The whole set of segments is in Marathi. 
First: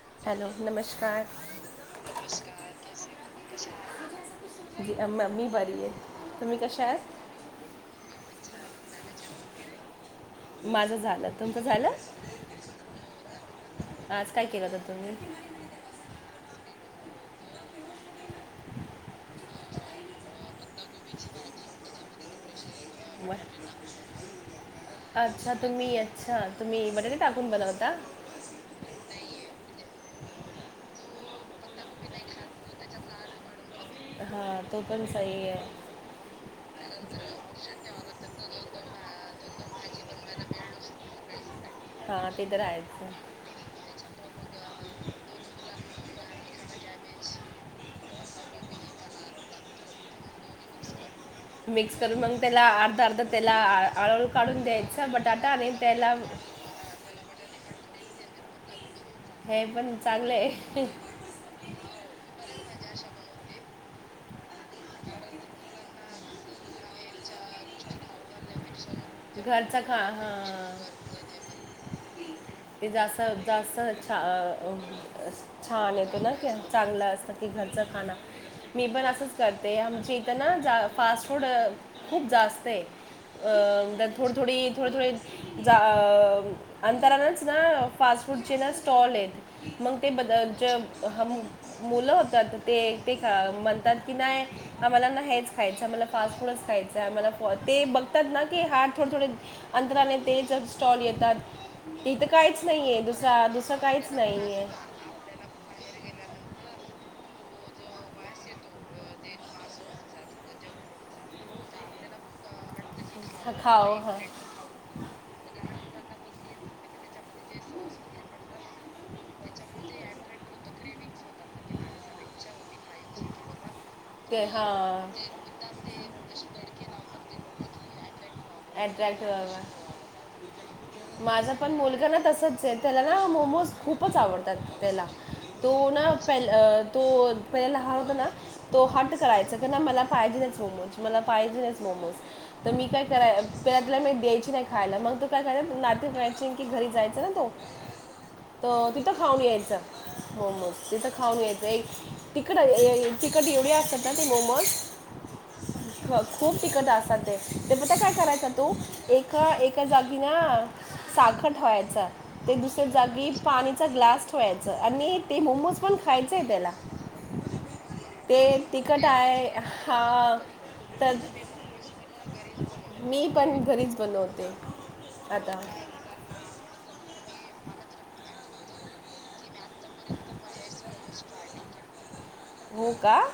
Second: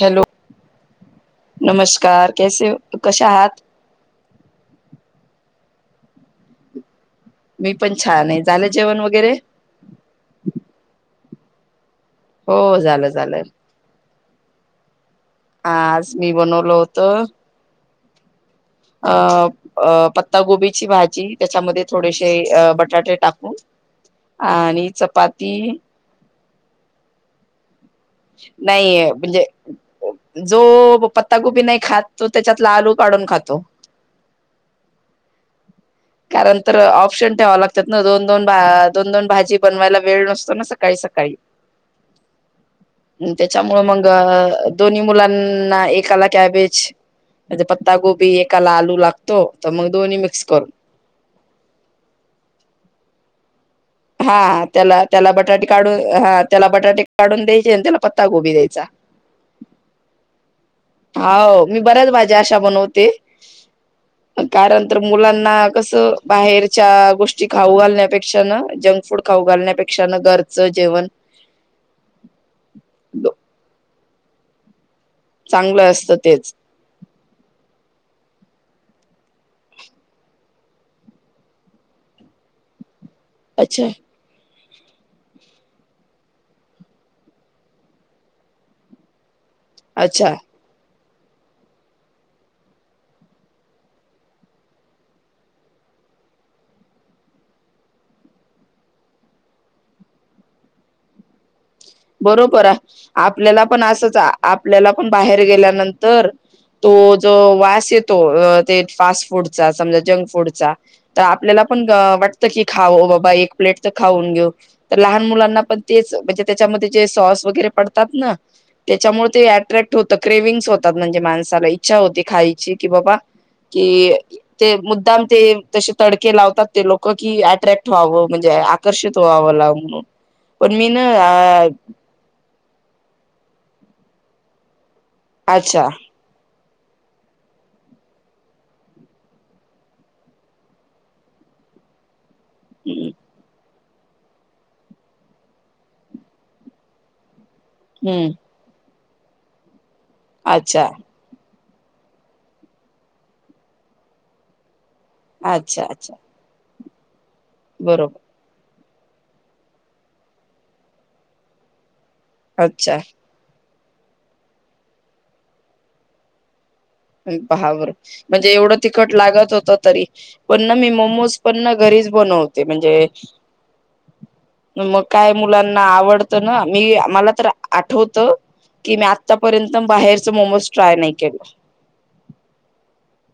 हॅलो नमस्कार कसेहो कशा आहात मी बरी आहे तुम्ही कशा आहेत मी पण छान आहे झालं जेवण वगैरे माझं झालं तुमचं झालं हो झालं झालं केलात तुम्ही आ आज मी बनवल होत अ पत्तागोबीची भाजी त्याच्यामध्ये थोडेसे बट चपाती अच्छा तुम्ही अच्छा तुम्ही बटरी टाकून बनवता नाही म्हणजे जो पत्तागोबी नाही खात तो त्याच्यातला आलू काढून खातो हां तो पण सही आहे कारण तर ऑप्शन ठेवा लागतात ना दोन दोन भा दोन दोन भाजी बनवायला वेळ नसतो ना सकाळी सकाळी हा ते तर आहेच त्याच्यामुळ मग दोन्ही मुलांना एकाला कॅबेज म्हणजे पत्ता गोबी एकाला आलू लागतो तर मग दोन्ही मिक्स करून मिक्स करून मग त्याला अर्धा अर्धा त्याला आळूळ काढून हा त्याला द्यायचा त्याला बटाटा बटाटे आणि काढून त्याला हा त्याला बटाटे काढून द्या त्याला पत्ता गोबी द्यायचा हे पण चागलंय हो मी बऱ्याच भाज्या अशा बनवते कारण तर मुलांना कस बाहेरच्या गोष्टी खाऊ घलण्यापेक्षा न घरच ख हा जेवण ते जास्त जास्त छ चांगलं छान असतं येतो ना की तेच चांगलं असतं की घरचं खाणं मी पण असंच करते आमच्या इथं ना जा फास्ट फूड खूप जास्त आहे.. अच्छा अं थोडी थोडी थोडे थोडे जा अंतरानच ना फास्ट फूडचे ना स्टॉल आहेत.. मग ते अच्छा बद ज.. मुलं होतात ते ते म्हणतात की नाही आम्हाला ना हेच खायचं.. फास्ट फूडच खायच आम्हाला ते बघतात ना की ह. थोडे थोडे अंदर आला तेल चचा स्टॉल येतात. इथं काहीच बरोबर नाहीये दुसरा आपल्याला दुसरं पण काहीच असंच नाहीये आपल्याला पण बाहेर गेल्यानंतर. तो. ज वास येतो फास् फूडचा समज जंक फूडचा तर आपल्याला पण. वाटते की खाऊ बाबा हा एक प्लेट तर खाओ हा खाऊघेऊ लहान मुलांना तेच तिची सॉस वगैरे ते पडतात ना त्याच्यामुळे अट्रॅक्ट होतात ट्रॅव्हल्स होतात माणसांना. इच्छा होती खायची कि बाबा. कि ते मुद्दाम ते तसे तडके लावतात ते लोक कि अट्रॅक्ट व्हावं. म्हणजे आकर्षित अट्रॅक्ट वव व्हावा ला म्हणून पण मी. ना माझा अ पण मुलगा ना तसच आहे त्याला ना मोमोज खूपच आवडतात त्याला. अच्छा तो ना पल अ. तो पहिला लहान होता ना तो हट करायचा क मला पाहिजे मोमोज मला पाहिजे मोमो मोमोज. तर मी काय कराय स्ेतला मी द्यायची नाही खायला मग तू काय कराय नाते वयचे की घरी जायचं ना तो. हम्म तर तिथं खाऊन यायचं अच्छा मोमोज तिथं खाऊन यायचं. तिकट तिकट एवढी असतात ना ते मोमोज. अच्छा अच्छा. तिकट असात ते ते बिबटया काय बरोबर करायचां तू एका एका जागीना. साखर व्हायचा ते दुसऱ्या अच्छा जागी पाणी.. चा ग्लास ठेवायचं आणि ते मोमोज पण खायचं आहे त्याला. पहावर म्हणजे ते एवढं तिखट आहे लागत होत तरी हा पण ना मी तर मोमोज पण. घरी च बन ते म्हणजे मी पण घरीच बनवते मग काय. आता मुलांना आवडत ना मला आठवत की आ र्यंत बाहेरच मोमोज ट्राय नाही केलं. हो. का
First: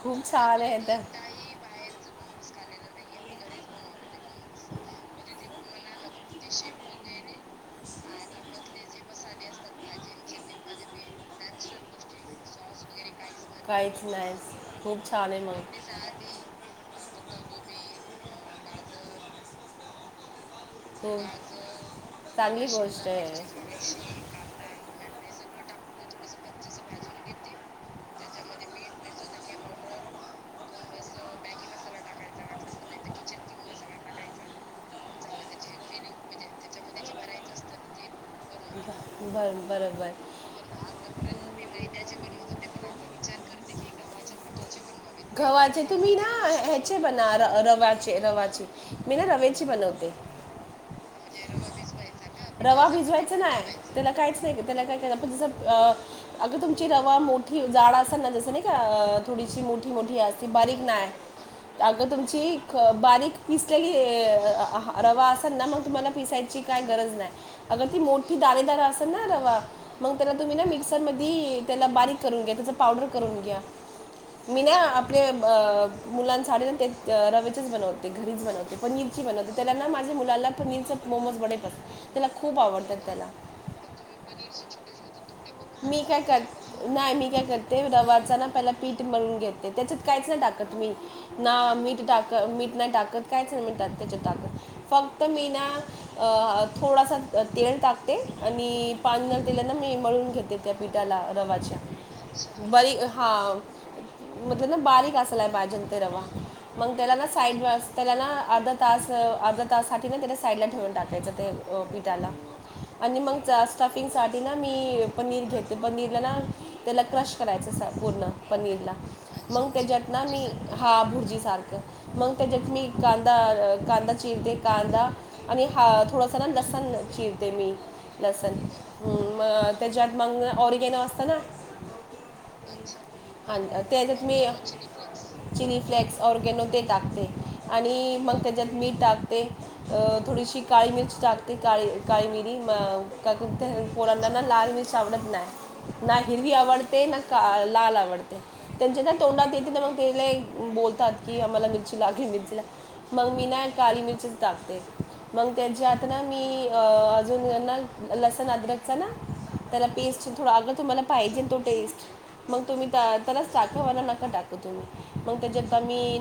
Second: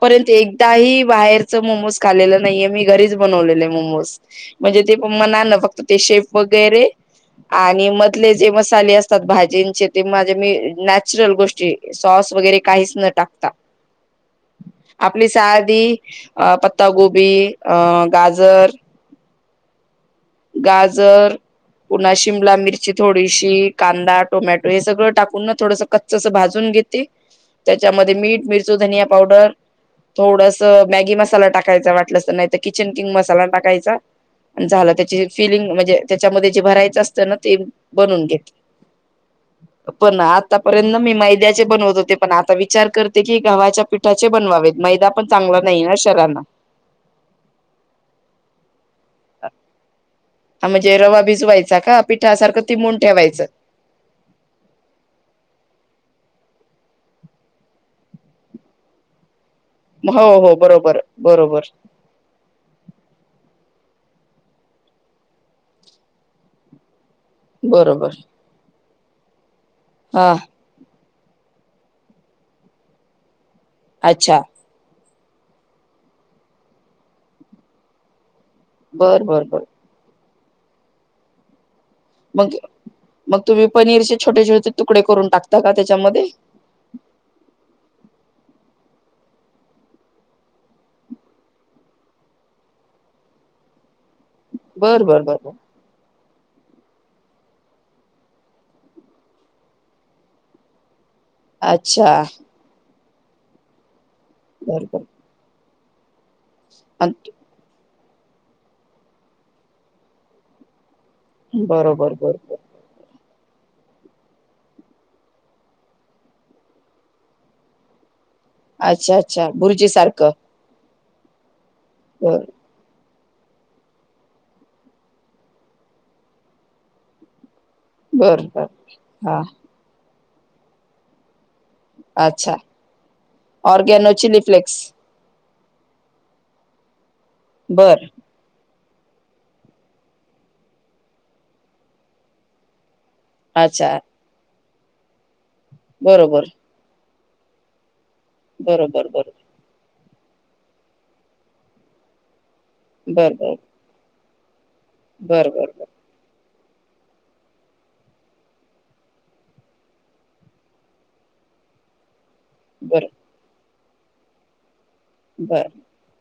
खूप छान एकदा आहे तर बाहेरच मोमोज खालेलं नाहीे मी घरी. घरीच बनवलेला आहे मोमोज ते फक्त मनानं फक्त. ते शेप वगैरे आणि मधले जे मसाले अस. भाजींचे ते माझे मी नॅचरल गोष्टी सॉस वगैरे काहीच न टाक. काहीच नाही. खूप आपली छान आहे मग सादी अ पत्तागोबी अं गाजर. हो गाजर. पुन्हा शिमला चांगली मिरची गोष्ट आहे थोडीशी कांदा टोमॅटो हे सगळं टाकून ना थोडस कच. स भाजून घेते त्याच्यामध्ये मीठ मिरच धनिया पावडर. थोडस मॅगी मसाला टाकायचा वाटलंस नाही तर किचन किंग मसाला टाकायचा. झालं त्याची फिलिंग म्हणजे त्याच्यामध्ये जे भरायचं असतं ना ते बनून घेत. ब- बर बरोबर पण आतापर्यंत मी मैद्याचे बनवत होते पण आता विचार करते. कि गव्हाच्या पीठाचे बनवावे. गव्हाचे तुम्ही ना ह्याचे बणा रवाचे रवाचे. मी ना रवेची बनवते. हा म्हणजे रवा भिजवायचा का पिठासारखं रवा तिबून भिजवायचा ठेवायचं. अग तुमची रवा मोठी जाड अस जस नाही का थोडी. मो हो अस हो बारीक बरोबर नाही बरोबर अग तुमची बारीक पिस्. ते रवा असल ना मग तुम्हाला पिसायची काय गरज नाही. अगं ती बरोबर मोठी दारेदार असेल ना रवा मग हा त्याला तुम्ही ना मिक्सर मध्ये. त्याला बारीक करून घ्या त्याच पावडर करून घ्या. अच्छा मी ना आपल्या अं मुलांसाठी ते अं रवेचेच बनवते घरी. मीच बनवते पनीरची बर बर बनवते बर त्याला ना माझ्या मुलाला पनीरचं मोमोज बडे पसंत. मग मग तुम्ही पनीरचे छोटे छोटे तुकडे करून टाकता का मी काय त्याच्यामध्ये. कर नाही मी काय करते रवाच ना पहिलं पीठ. मळून घेते त्याच्यात काहीच नाही टाकत मी ना मीठ टाकत मिठ ना टाकत काहीच नाही मी टाकत. त्याच्यात टाकत बर बर फक्त बर मी बर ना. अं थोडासा तेल टाकते आणि पाणी आणि तेलान मी मळून घेते ते पिठ. त्याला रवाच अच्छा बरी हा. म्हटल ना बर बर बारीक असायला पाहिजे ते रवा मग त्याला ना आणि साईड न असं. त्याला ना अर्धा तास अर्धा तासासाठी ना त्याच्या साईडला ठेवून टाक. त्याच ते बरोबर पिठाला. बरोबर आणि मग जा स्टफिंगसाठी ना मी पनीर घेते पनीरला ना त्याला क्रश करायचं असं पूर्ण. पनीरला अच्छा अच्छा मग भुर्जी त्याच्यात ना सारखं मी हा भुर्जी सारख मग बर त्याच्यात मी. कांदा कांदा चिरते कांदा आणि हा थोडंस ना लसण चिरते मी. बर लसन बर हम्म हा मग त्याच्यात मग ऑर्गनो असत ना. अच्छा आणि ऑर्गेनो त्याच्यात चिली मी फ्लेक्स. चिली फ्लेक्स ऑर्गनो ते टाकते आणि बर मग त्याच्यात. मीठ टाकते थोडीशी काळी मिरच टाकते काळी काळी मिरी मग. काकू ते अच्छा पोरांना ना लाल मिरची आवडत नाही ना बरोबर हिरवी आवडते ना का लाल आवडते. त्यांच्या बरोबर ना बर तोंडात येते तर मग बोलतात की आम्हाला मिरची लागले मिरची लागले. मग बर मी बर ना काली मिरचीच टाकते बर मग बर बर त्याच्यात ना मी. अं अजून ना लसण अदरकच ना. त्याला पेस्ट थोडा अगं तुम्हाला पाहिजे तो टेस्ट. मग तुम्ही बर त्यालाच टाका नका टाकू तुम्ही मग बर त्याच्यात आम्ही.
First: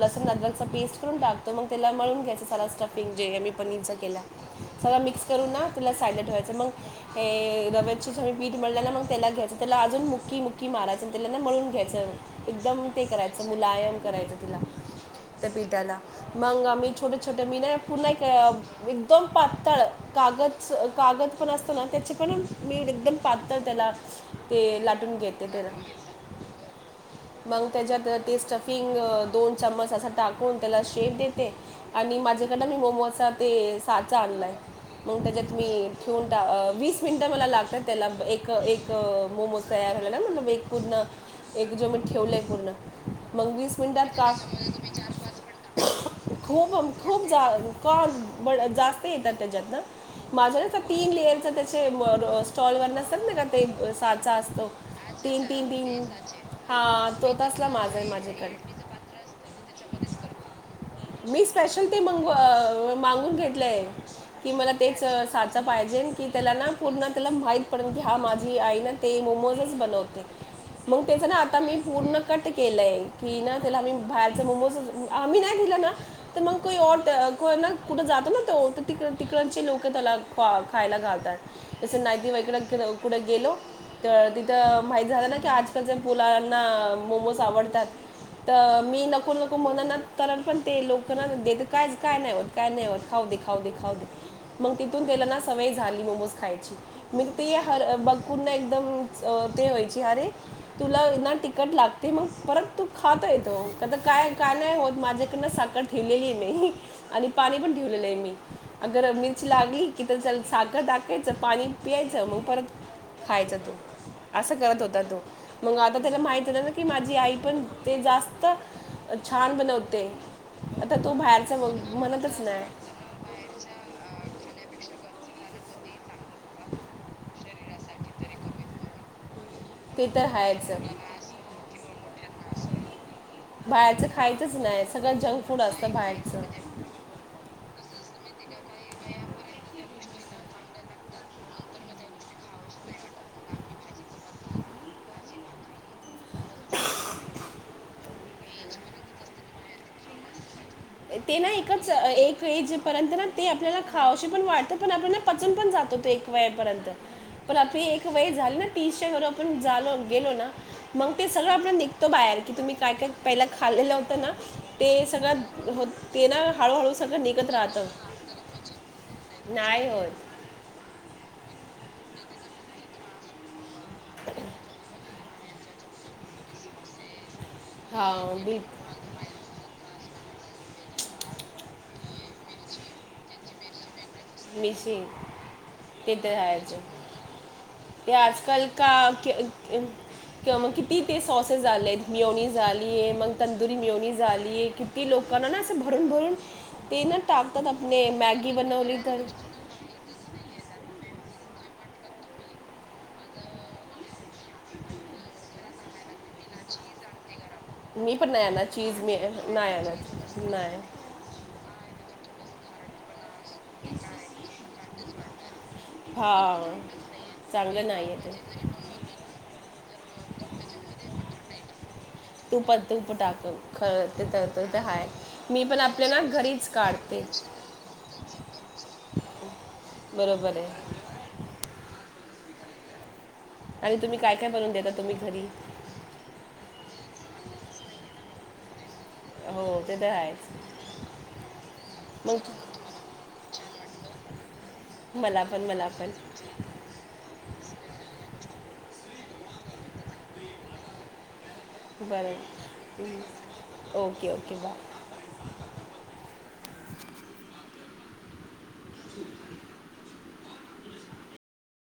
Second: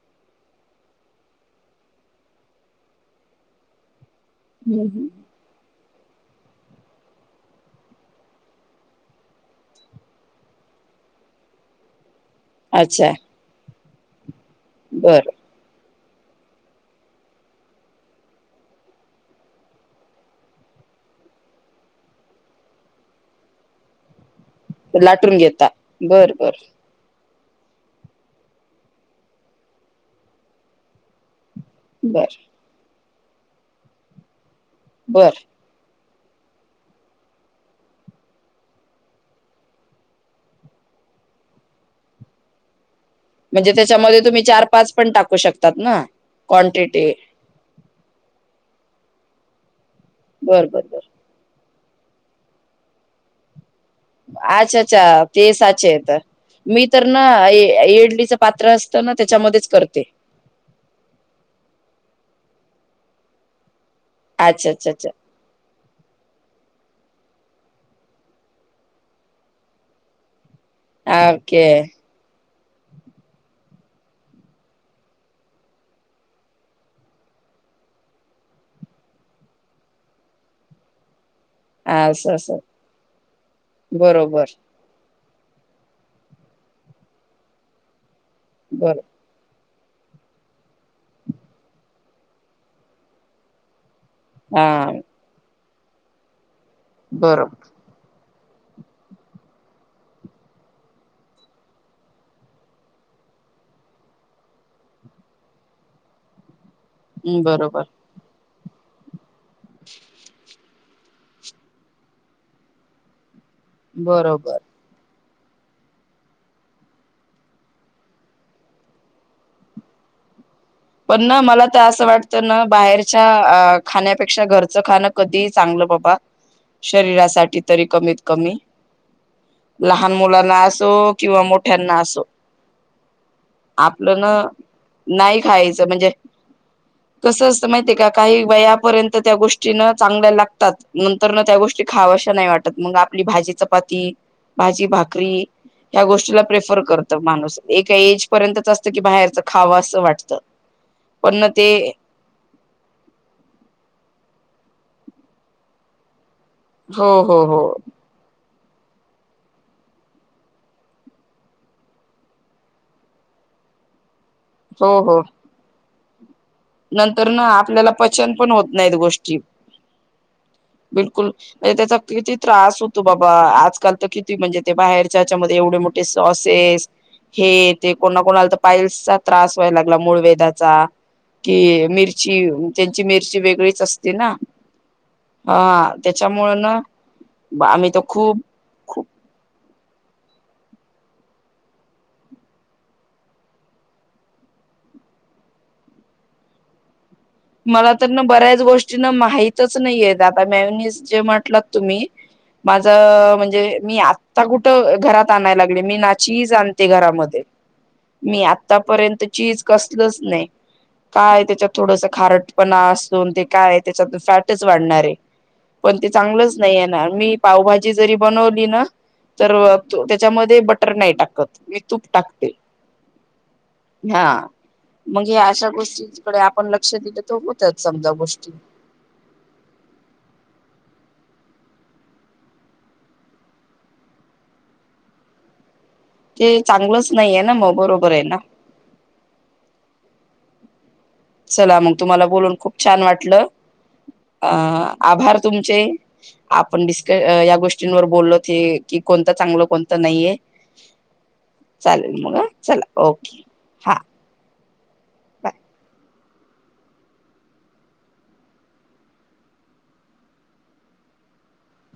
लसण अदरकच पेस्ट करून टाकतो मग त्याला मळून घ्यायचां सारा स्टफिंग जे आहे मी पनीरचां केला. सगळ हम्म मिक्स करून ना. त्याला साइडला ठेवायचं मग हे रव्याची जे मी पीठ मळलेल मग त्याला घ्यायचं त्याला अजून मुकी. मुकी मारायचं त्याला ना मळून घ्यायचं एकदम ते अच्छा करायचं मुलायम करायचं. तिला बर त्या पिठाला. मग आम्ही छोटे छोटे मी ना पुन्हा एक एकदम पातळ कागद सारख. कागद पण असतं ना त्याचे पण मी एकदम पातळ त्याला ते लाटून घेत. घेता बर बर. मग त्याच्यात ते स्टफिंग अं दोन चमच अस टाकून त्याला शेप दे. ते आणि बर माझ्याकडनं मी मोमोज ते साचा आणलाय मग बर त्याच्यात मी. ठेऊन टा अं वीस मिनिटं मला लागतात त्याला एक एक मोमोज तयार. [unintelligible] एक पूर्ण एक जो मी ठेवलंय पूर्ण. मग म्हणजे वीस मिनटात त्याच्यामध्ये का तुम्ही चार पाच पण टाकू शकतात ना. खूप क्वांटिटी खूप जा [unintelligible] जास्त येतात त्याच्यात ना माझ बर कस बर बर तीन लेअरच त्याच. सेम स्टॉल वर नसतात ना का ते साचा असतो. अच्छा अच्छा तीन ते तीन साचा तीन येत मी तर हा ना तो तसला माझा आहे इडलीच माझ्याकडे पात्र असतं ना त्याच्यामध्येच करते. [inaudible] मी स्पेशल ते. मग अं मागून घेतलंय की अच्छा मला अच्छा तेच साचा पाहिजे की त्याला ना. पूर्ण त्याला माहीत पडल की हा माझी आई ना ते मोमोजच बनवते. मग त्याच अच्छा ना आता ओके मी पूर्ण कट. केलंय की ना त्याला मी बाहेरच मोमोज आम्ही नाही दिलं ना तर मग कोई और [unintelligible] कुठं जातो ना तो तिकड तिकडचे लोक त्याला खायला घालतात. तसं नाहीती असं वईकड असं कुठे गेलो तर बरोबर मा झा आजकाललांना मोमोज आवडतात तर बर मी नको मलाना तरण पण ते लोकांना देत कायच काय नाहीट काय नाही वाट खाऊ देखाव देखाव हा मग तिथून तेला ना सवय झाली मोमोज खायची मग ते बरोबर बघ पुण एकदम ते व्हायची अरे तुला ना तिकट लागते मग परत तू खातो येतो काय का नाही होत माझ्याकडनं साखर ठेवलेली नाही आणि पाणी पण बरोबर ठेवलेलं आहे मी अगर मिरची लागली की तर साखर टा टाकायचं पाणी पियचं मग परत खायचा तो बरोबर असं करत होता तो मग आता त्याला माहित ना की माझी आई पण ते जास्त छान बनवते आता तो पण ना बाहेरचा मला मग तर असं म्हणतच वाटतं ना नाही बाहेरच्या बाहेरच्या अ खाण्यापेक्षा घरचं खाणं घरचं झालं तर कधी चांगलं ते बघत चांगलं होतं शरीरासाठी तरी शरीरासाठी कमीत तरी, कमी कमीत कमी ते लहान तर मुलांना असो आहेच किंवा मोठ्यांना असो बाहेरचं आपलं ना खायचंच नाही सगळं नाही जंक फूड खायच असतं म्हणजे बाहेरचं कस असत माहिय का काही वया पर्यंत त्या गोष्टी न चांगल्या लागतात नंतर न त्या गोष्टी खावशा नाही वाटत मग आपली भाजी चपाती भाजी भाकरी ह्या गोष्टीला प्रेफर करत माणूस एका एज पर्यंतच असतं की बाहेरच खावं असं वाटतं ते ना एकच एकज पर्यंत ना ते आपल्याला खा पण वात पण आपल्या पचून पण जात होतो एक वेपर्यंत हो हो पण हो आप एक वेळ झाली ना ीश आपणलो गेलो ना मग ते सगळं आपण निघतो बाहेर की तुम्ही काय काय पहि खाल लं होत ना ते हो हो सगळं हो ते ना हळूहळू सगळं नंतर ना निघत राहतं आपल्याला पचन पण होत नाहीत गोष्टी नाही होत बिलकुल म्हणजे त्याचा किती त्रास होतो बाबा आजकाल तर किती म्हणजे ते बाहेरच्याच्यामध्येध्ये एवढे मोठे स असे हे ते हा कोणा कोणा आला तर बिल पायल्सचा त्रास व्हायला लागला मूळ वेधचा कि मिरची त्यांची मिरची वेगळीच असते ना मिशी हा ते तर त्याच्यामुळं आहेच ते आजकाल का किंवा मग किती ते सॉसेस झाले आहेत मिळवणी झालीय आहे मग तंदुरी मिळवणी झालीय किती लोक ण ना असं भरून भरून ते ना टाकतात आपले मॅगी बनवली तर माहच नाही द जे म्हटल तुम्ही माझ म्हणजे मी आता कुठ घरात आणायला डे मी नाची आणते घरामध्ये पण मी नाही आणणार चीज मी आतापर्यंत चीज नाही कसलच आणत नाही काय त्याच्यात थोडस हपणा असून ते काय त्याच्यातून फॅटच वाढणार आहे पण ते चांगलंच हा नाही आहेणार मी चांगलं पावभाजी नाही जरी आहे ते बनवली ना तर त्याच्यामध्ये बटर नाही टाकत तूप टाकते तूप तूप टाक ख हा ते तर तर ते आहे मग मी अशा पण आपल्या ना गोष्टीकडे आपण घरीच ल लक्ष दिलं काढते तर होतात समजा गोष्टी बरोबर आहे आणि तुम्ही काय काय बनून देता तुम्ही घरी ते चांगलंच नाही आहे ना मग बरोबर आहे ना हो ते तरयच चला मग तुम्हाला बोलून खूप छान वाटलं अ आभार मला पण तुमचे मला पण आपण डिस्क या गोष्टींवर बोललो ते की कोणतं चांगलं कोणतं नाही आहे बरं हा बाय ओके ओके बाय ह [inaudible]